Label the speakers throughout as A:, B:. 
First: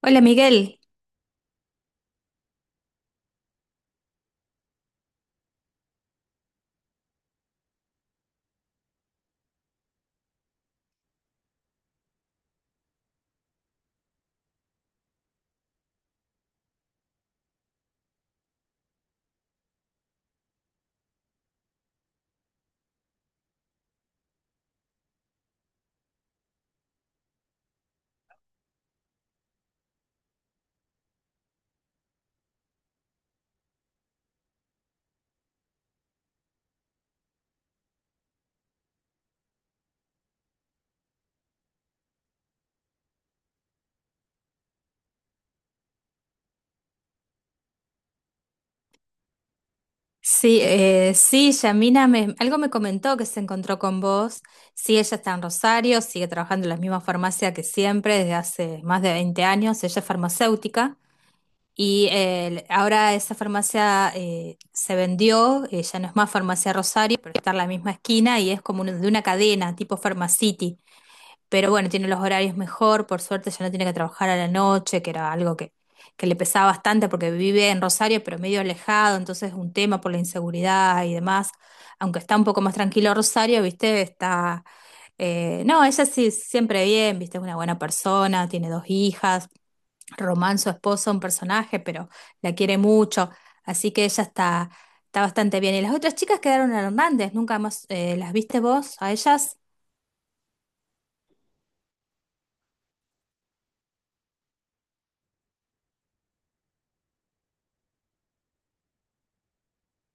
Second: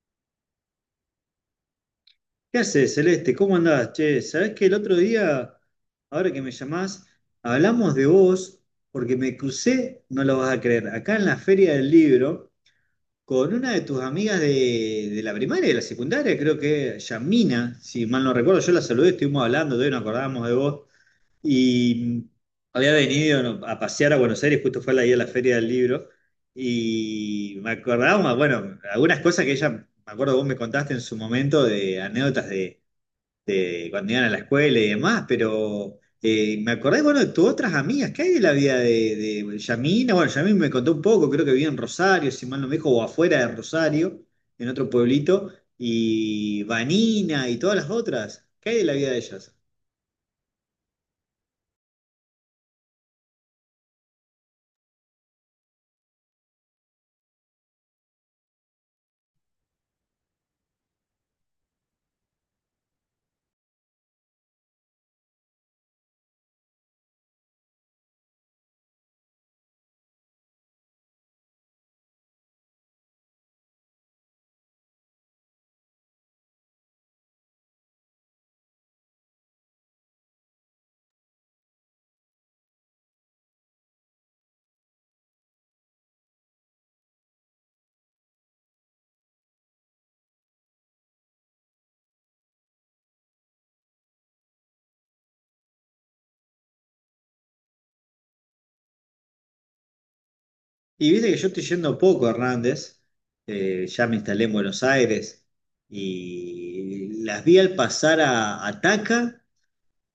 A: Hola Miguel,
B: ¿Qué haces, Celeste? ¿Cómo andás? Che, ¿sabés que el otro día, ahora que me llamás, hablamos de vos porque me crucé, no lo vas a creer, acá en la Feria del Libro con una de tus amigas de la primaria y de la secundaria, creo que Yamina, si mal no recuerdo? Yo la saludé, estuvimos hablando, todavía nos acordábamos de vos y había venido, ¿no?, a pasear a Buenos Aires, justo fue la día de la Feria del Libro. Y me acordábamos, bueno, algunas cosas que ella, me acuerdo, vos me contaste en su momento, de anécdotas de cuando iban a la escuela y demás. Pero me acordé, bueno, de tus otras amigas. ¿Qué hay de la vida de Yamina? Bueno, Yamina me contó un poco, creo que vivía en Rosario, si mal no me dijo, o afuera de Rosario, en otro pueblito. Y Vanina y todas las otras, ¿qué hay de la vida de ellas?
A: sí, sí, Yamina algo me comentó que se encontró con vos. Sí, ella está en Rosario, sigue trabajando en la misma farmacia que siempre desde hace más de 20 años. Ella es farmacéutica y ahora esa farmacia se vendió, ya no es más farmacia Rosario, pero está en la misma esquina y es como de una cadena tipo Farmacity. Pero bueno, tiene los horarios mejor, por suerte ya no tiene que trabajar a la noche, que era algo que le pesaba bastante porque vive en Rosario, pero medio alejado, entonces es un tema por la inseguridad y demás. Aunque está un poco más tranquilo Rosario, viste, no, ella sí, siempre bien, viste, es una buena persona, tiene dos hijas. Román, su esposo, un personaje, pero la quiere mucho, así que ella está bastante bien. Y las otras chicas quedaron en Hernández, nunca más, ¿las viste vos a ellas?
B: Y viste que yo estoy yendo poco a Hernández, ya me instalé en Buenos Aires, y las vi al pasar a Taca.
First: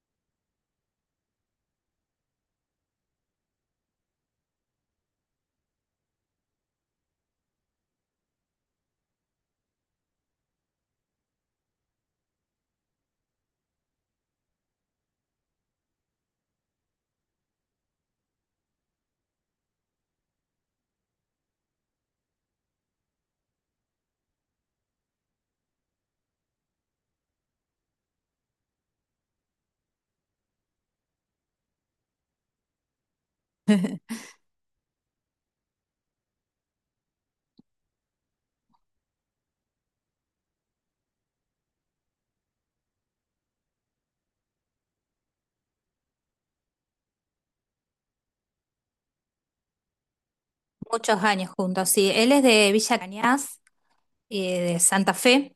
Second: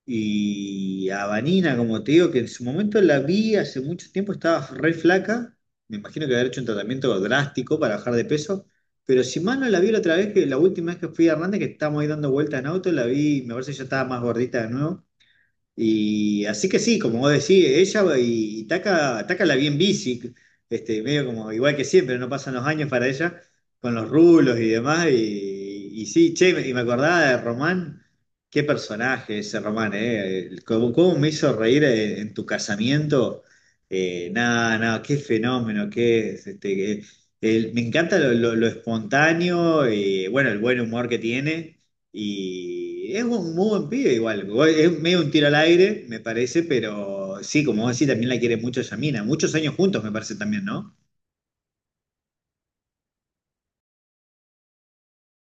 B: Y a Vanina, como te digo, que en su momento la vi hace mucho tiempo, estaba re flaca. Me imagino que haber hecho un tratamiento drástico para bajar de peso. Pero si mal no, la vi la otra vez, que la última vez que fui a Hernández, que estábamos ahí dando vueltas en auto, la vi, me parece que ya estaba más gordita de nuevo. Y así que sí, como vos decís, ella y Taka, Taka la bien bici, medio como igual que siempre, no pasan los años para ella, con los rulos y demás. Y sí, che, y me acordaba de Román, qué personaje ese Román, ¿eh? ¿Cómo, cómo me hizo reír en tu casamiento? Nada, nada, qué fenómeno, qué es, me encanta lo espontáneo y bueno, el buen humor que tiene. Y es un muy buen pibe igual. Es medio un tiro al aire, me parece, pero sí, como vos decís, también la quiere mucho Yamina. Muchos años juntos, me parece también, ¿no?
A: Muchos años juntos, sí. Él es de Villa Cañas, de Santa Fe.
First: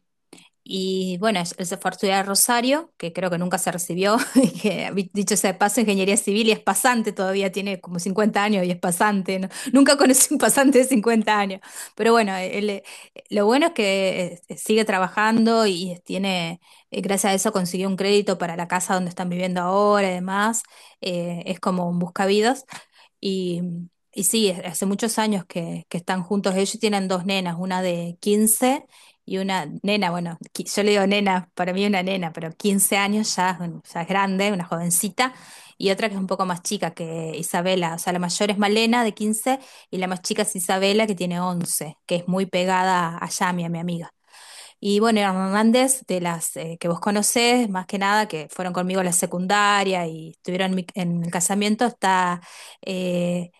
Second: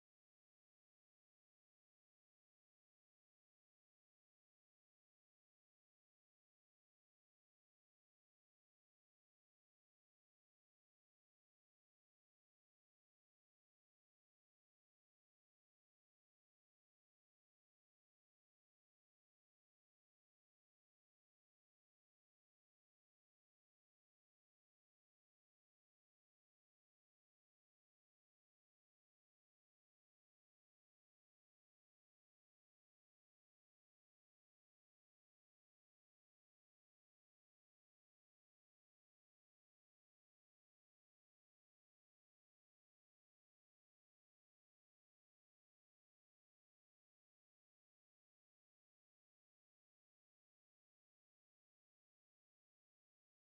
A: Y bueno, él se fue a estudiar a Rosario, que creo que nunca se recibió, y dicho sea de paso, ingeniería civil y es pasante todavía, tiene como 50 años y es pasante, ¿no? Nunca conocí un pasante de 50 años, pero bueno, él, lo bueno es que sigue trabajando y tiene, gracias a eso consiguió un crédito para la casa donde están viviendo ahora y demás. Es como un buscavidas. Y, y sí, hace muchos años que están juntos. Ellos tienen dos nenas, una de 15 y una nena, bueno, yo le digo nena, para mí una nena, pero 15 años ya, ya es grande, una jovencita. Y otra que es un poco más chica que Isabela. O sea, la mayor es Malena de 15 y la más chica es Isabela que tiene 11, que es muy pegada a Yami, a mi amiga. Y bueno, eran Hernández, de las que vos conocés, más que nada, que fueron conmigo a la secundaria y estuvieron en el casamiento, está eh,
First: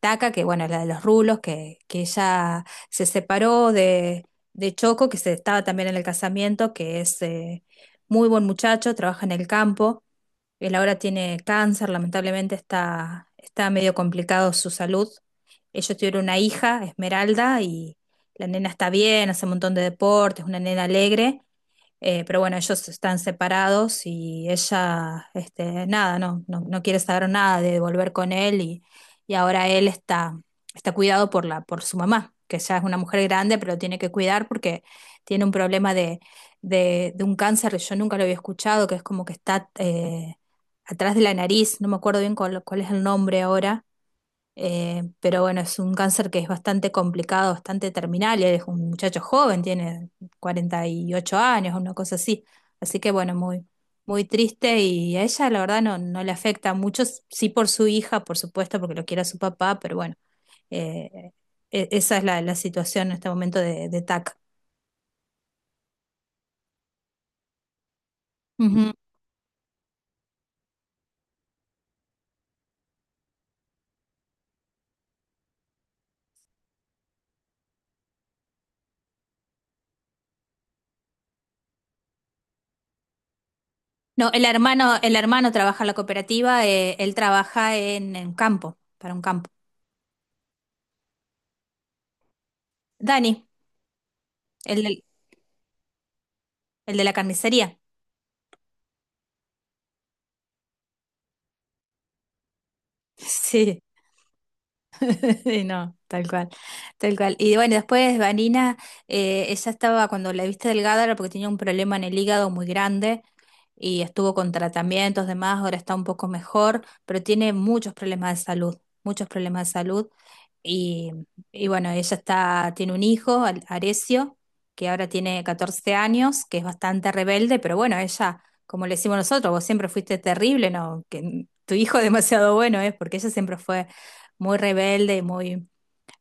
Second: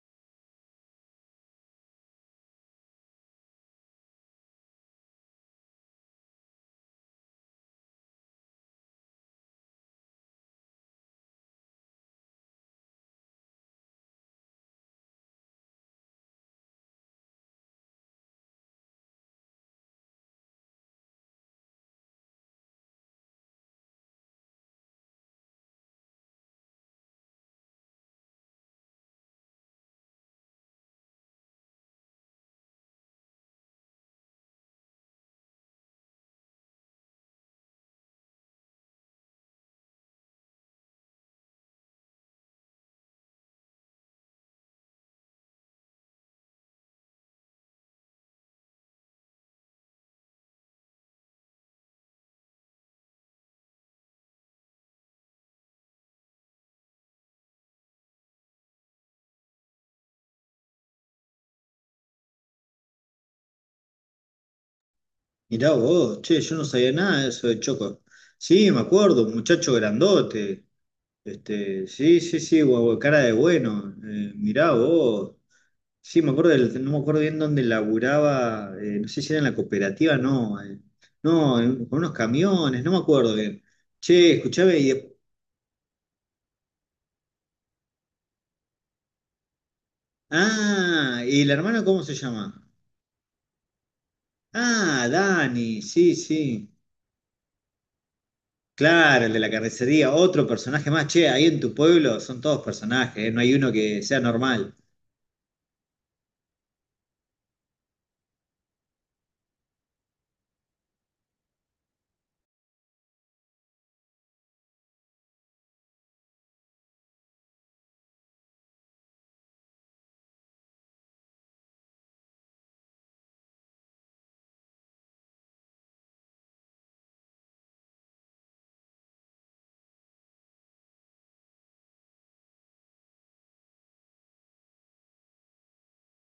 A: Taca, que bueno, la de los rulos, que ella se separó de Choco, que se estaba también en el casamiento, que es muy buen muchacho, trabaja en el campo. Él ahora tiene cáncer, lamentablemente está medio complicado su salud. Ellos tuvieron una hija, Esmeralda, y la nena está bien, hace un montón de deportes, una nena alegre, pero bueno, ellos están separados y ella, este, nada, no, no, no quiere saber nada de volver con él y ahora él está cuidado por su mamá, que ya es una mujer grande, pero lo tiene que cuidar porque tiene un problema de un cáncer que yo nunca lo había escuchado, que es como que está atrás de la nariz, no me acuerdo bien cuál es el nombre ahora, pero bueno, es un cáncer que es bastante complicado, bastante terminal. Y él es un muchacho joven, tiene 48 años, una cosa así. Así que bueno, muy, muy triste y a ella la verdad no, no le afecta mucho, sí por su hija, por supuesto, porque lo quiere a su papá, pero bueno, eh, esa es la situación en este momento de TAC.
B: Mirá vos, che, yo no sabía nada de eso de Choco. Sí, me
A: Ujú.
B: acuerdo, un muchacho grandote. Sí, sí, sí, guau, cara de bueno. Mirá vos. Sí, me acuerdo no me acuerdo bien dónde laburaba, no sé si era en la cooperativa. No. No, en- Con unos camiones, no me acuerdo bien.
A: No,
B: Che,
A: el
B: escuchame, y
A: hermano, el
B: después...
A: hermano trabaja en la cooperativa, él trabaja en campo, para un campo.
B: Ah, ¿y el hermano cómo se llama?
A: Dani, el del-
B: Ah, Dani, sí, sí.
A: el de la carnicería.
B: Claro, el de la carnicería, otro personaje más. Che, ahí en tu pueblo son todos personajes, ¿eh? No hay uno
A: Sí,
B: que sea normal.
A: sí, no, tal cual, tal cual. Y bueno, después Vanina, ella estaba, cuando la viste delgada era porque tenía un problema en el hígado muy grande y estuvo con tratamientos, demás, ahora está un poco mejor, pero tiene muchos problemas de salud, muchos problemas de salud. Y, y bueno, ella está, tiene un hijo, Arecio, que ahora tiene 14 años, que es bastante rebelde, pero bueno, ella, como le decimos nosotros, vos siempre fuiste terrible, ¿no? Que tu hijo demasiado bueno es, porque ella siempre fue muy rebelde, muy,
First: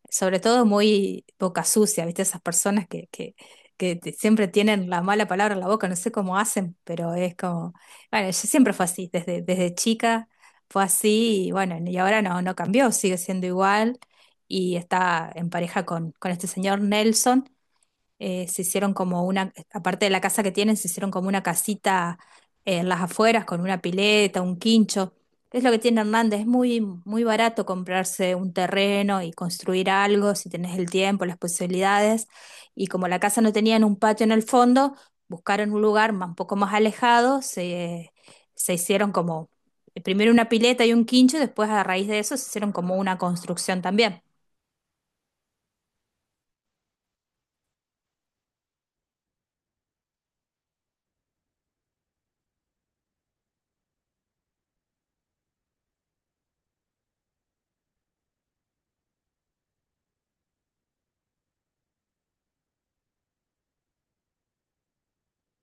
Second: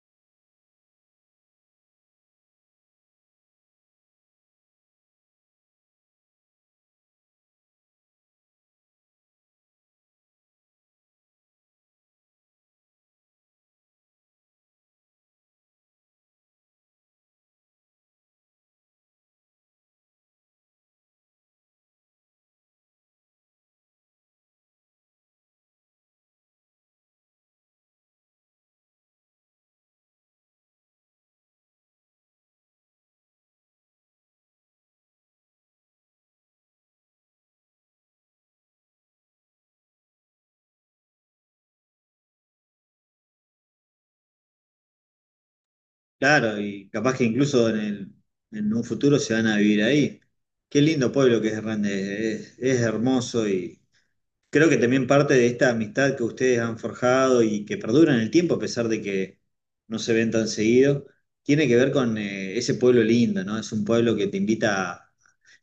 A: sobre todo muy boca sucia, ¿viste? Esas personas que siempre tienen la mala palabra en la boca, no sé cómo hacen, pero es como, bueno, yo siempre fue así, desde chica fue así. Y bueno, y ahora no, no cambió, sigue siendo igual y está en pareja con este señor Nelson, se hicieron como una, aparte de la casa que tienen, se hicieron como una casita en las afueras con una pileta, un quincho. Es lo que tiene Hernández, es muy, muy barato comprarse un terreno y construir algo si tenés el tiempo, las posibilidades. Y como la casa no tenía un patio en el fondo, buscaron un lugar un poco más alejado, se hicieron como primero una pileta y un quincho, y después a raíz de eso se hicieron como una construcción también.
B: Claro, y capaz que incluso en en un futuro se van a vivir ahí. Qué lindo pueblo que es Hernández, es hermoso. Y creo que también parte de esta amistad que ustedes han forjado y que perdura en el tiempo, a pesar de que no se ven tan seguido, tiene que ver con ese pueblo lindo, ¿no? Es un pueblo que te invita a...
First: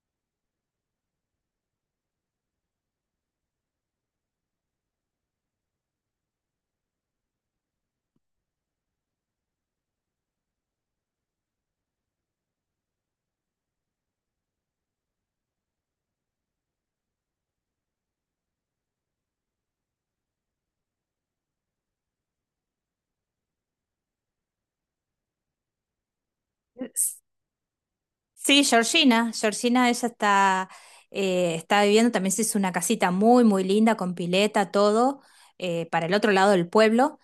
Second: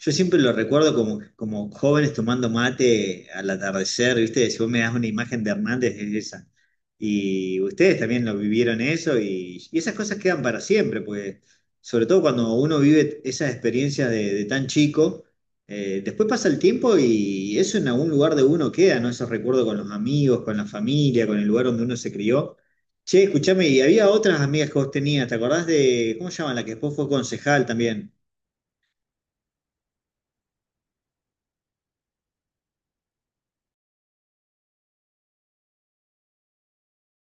B: Yo siempre lo recuerdo como, como jóvenes tomando mate al atardecer, ¿viste? Si vos me das una imagen de Hernández, es esa. Y ustedes también lo vivieron eso, y esas cosas quedan para siempre, pues sobre todo cuando uno vive esas experiencias de tan chico, después pasa el tiempo y eso en algún lugar de uno queda, ¿no? Ese recuerdo con los amigos, con la familia, con el lugar donde uno se crió. Che, escuchame, y había otras amigas que vos tenías, ¿te acordás de, ¿cómo se llaman? La que después fue concejal también.
A: Sí, Georgina, Georgina, ella está, está viviendo, también se hizo una casita muy, muy linda, con pileta, todo, para el otro lado del pueblo,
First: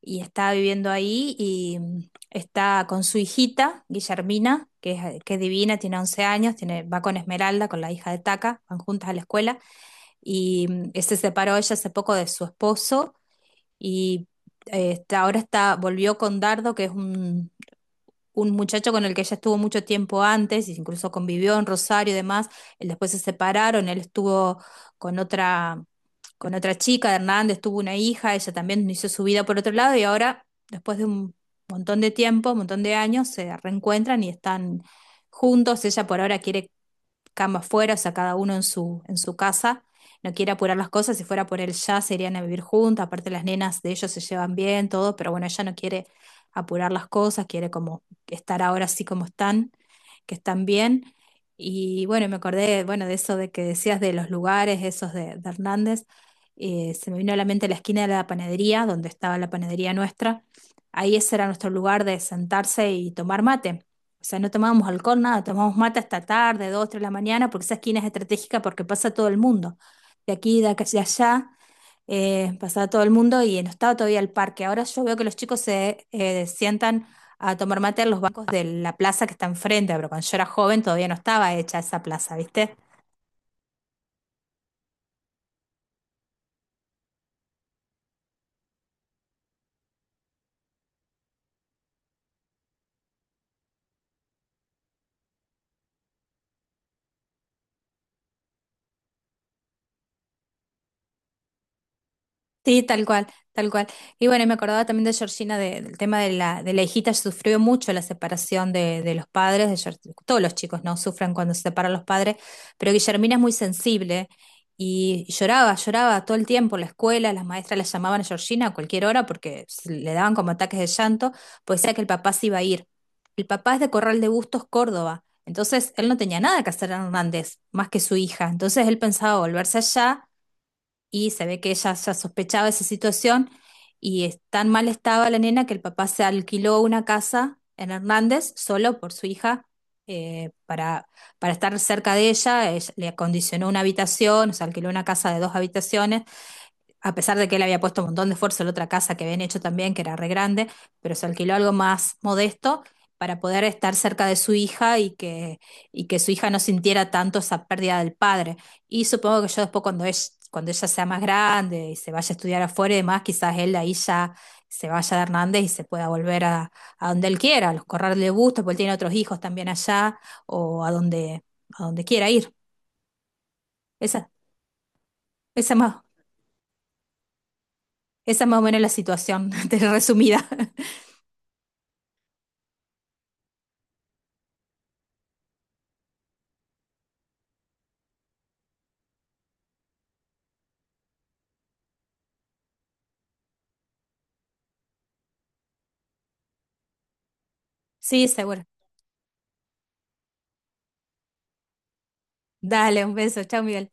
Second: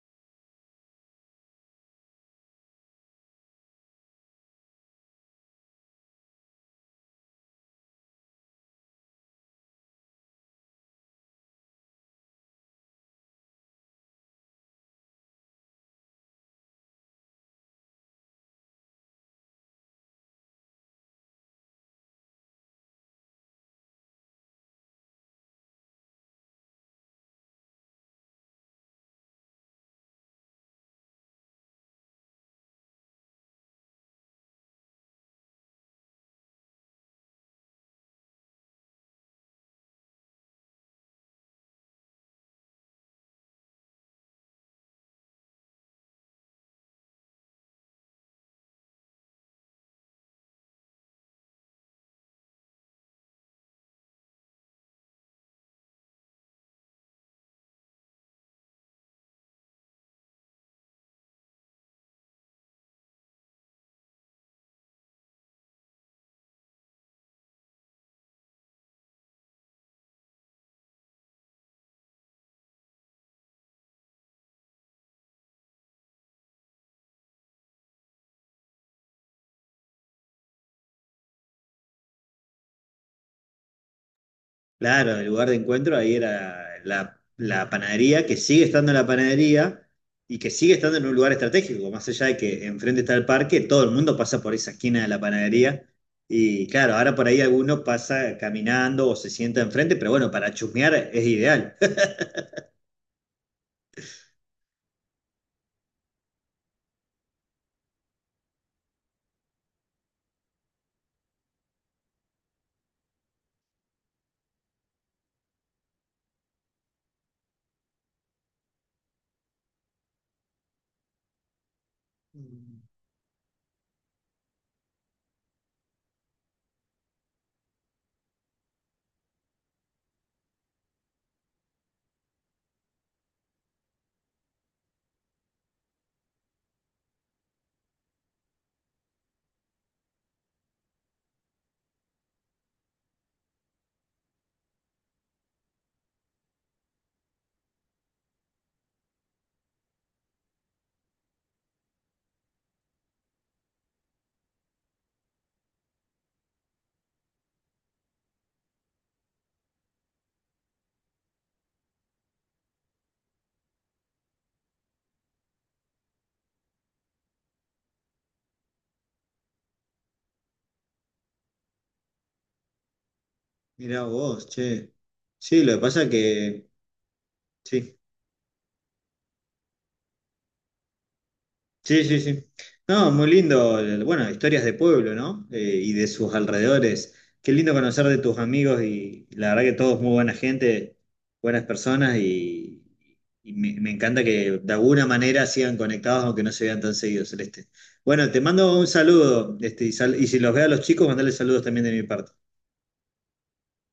A: y está viviendo ahí y está con su hijita, Guillermina, que es divina, tiene 11 años, tiene, va con Esmeralda, con la hija de Taca, van juntas a la escuela, y se separó ella hace poco de su esposo, y ahora está, volvió con Dardo, que es un muchacho con el que ella estuvo mucho tiempo antes, y incluso convivió en Rosario y demás, él después se separaron, él estuvo con otra, con otra chica, de Hernández tuvo una hija, ella también hizo su vida por otro lado, y ahora, después de un montón de tiempo, un montón de años, se reencuentran y están juntos. Ella por ahora quiere cama afuera, o sea, cada uno en su casa. No quiere apurar las cosas, si fuera por él ya se irían a vivir juntas, aparte las nenas de ellos se llevan bien, todo, pero bueno, ella no quiere apurar las cosas, quiere como estar ahora así como están, que están bien. Y bueno, me acordé, bueno, de eso de que decías de los lugares, esos de Hernández. Se me vino a la mente la esquina de la panadería, donde estaba la panadería nuestra. Ahí ese era nuestro lugar de sentarse y tomar mate. O sea, no tomábamos alcohol, nada, tomábamos mate hasta tarde, dos, tres de la mañana, porque esa esquina es estratégica porque pasa todo el mundo. De aquí, de acá, de allá, pasaba todo el mundo y no estaba todavía el parque. Ahora yo veo que los chicos se sientan a tomar mate en los bancos de la plaza que está enfrente, pero cuando yo era joven todavía no estaba hecha esa plaza, ¿viste?
B: Claro, el lugar de encuentro ahí era la panadería, que sigue estando en la panadería y que sigue estando en un lugar estratégico, más allá de que enfrente está el parque, todo el mundo pasa por esa esquina de la panadería. Y claro, ahora por ahí alguno pasa caminando o se sienta enfrente, pero bueno, para chusmear es ideal.
A: Sí, tal cual, tal cual. Y bueno, y me acordaba también de Georgina, del tema de la hijita, sufrió mucho la separación de los padres, todos los chicos no sufren cuando se separan los padres, pero Guillermina es muy sensible y lloraba, lloraba todo el tiempo en la escuela, las maestras la llamaban a Georgina a cualquier hora porque le daban como ataques de llanto, pues decía que el papá se iba a ir.
B: Mirá
A: El papá es de Corral de Bustos, Córdoba, entonces él no tenía nada que hacer en Hernández, más que su hija, entonces él pensaba volverse allá y se ve que ella ya sospechaba esa situación y tan mal estaba la nena que el papá se alquiló una casa en Hernández solo por su hija, eh, para, para estar cerca de ella. Le acondicionó una habitación, se alquiló una casa de dos habitaciones a pesar de que él había puesto un montón de esfuerzo en la otra casa que habían hecho también, que era re grande, pero se alquiló algo más modesto para poder estar cerca de su hija y que su hija no sintiera tanto esa pérdida del padre. Y supongo que yo después cuando ella sea más grande y se vaya a estudiar afuera y demás, quizás él ahí ya se vaya de Hernández y se pueda volver a donde él quiera, a los corrales de gusto, porque él tiene otros hijos también allá, o a donde quiera ir. Esa,
B: vos, che. Sí,
A: esa
B: lo que
A: más,
B: pasa que... Sí,
A: Esa más o menos la situación resumida.
B: sí, sí, sí. No, muy lindo. Bueno, historias de pueblo, ¿no? Y de sus alrededores. Qué lindo conocer de tus amigos, y la verdad que todos muy buena gente, buenas personas, y me, me encanta que de alguna manera sigan conectados aunque no se vean tan seguidos, Celeste.
A: Sí,
B: Bueno, te
A: seguro.
B: mando un saludo, y, y si los veo a los chicos, mandale saludos también de mi parte.
A: Dale, un beso. Chao, Miguel.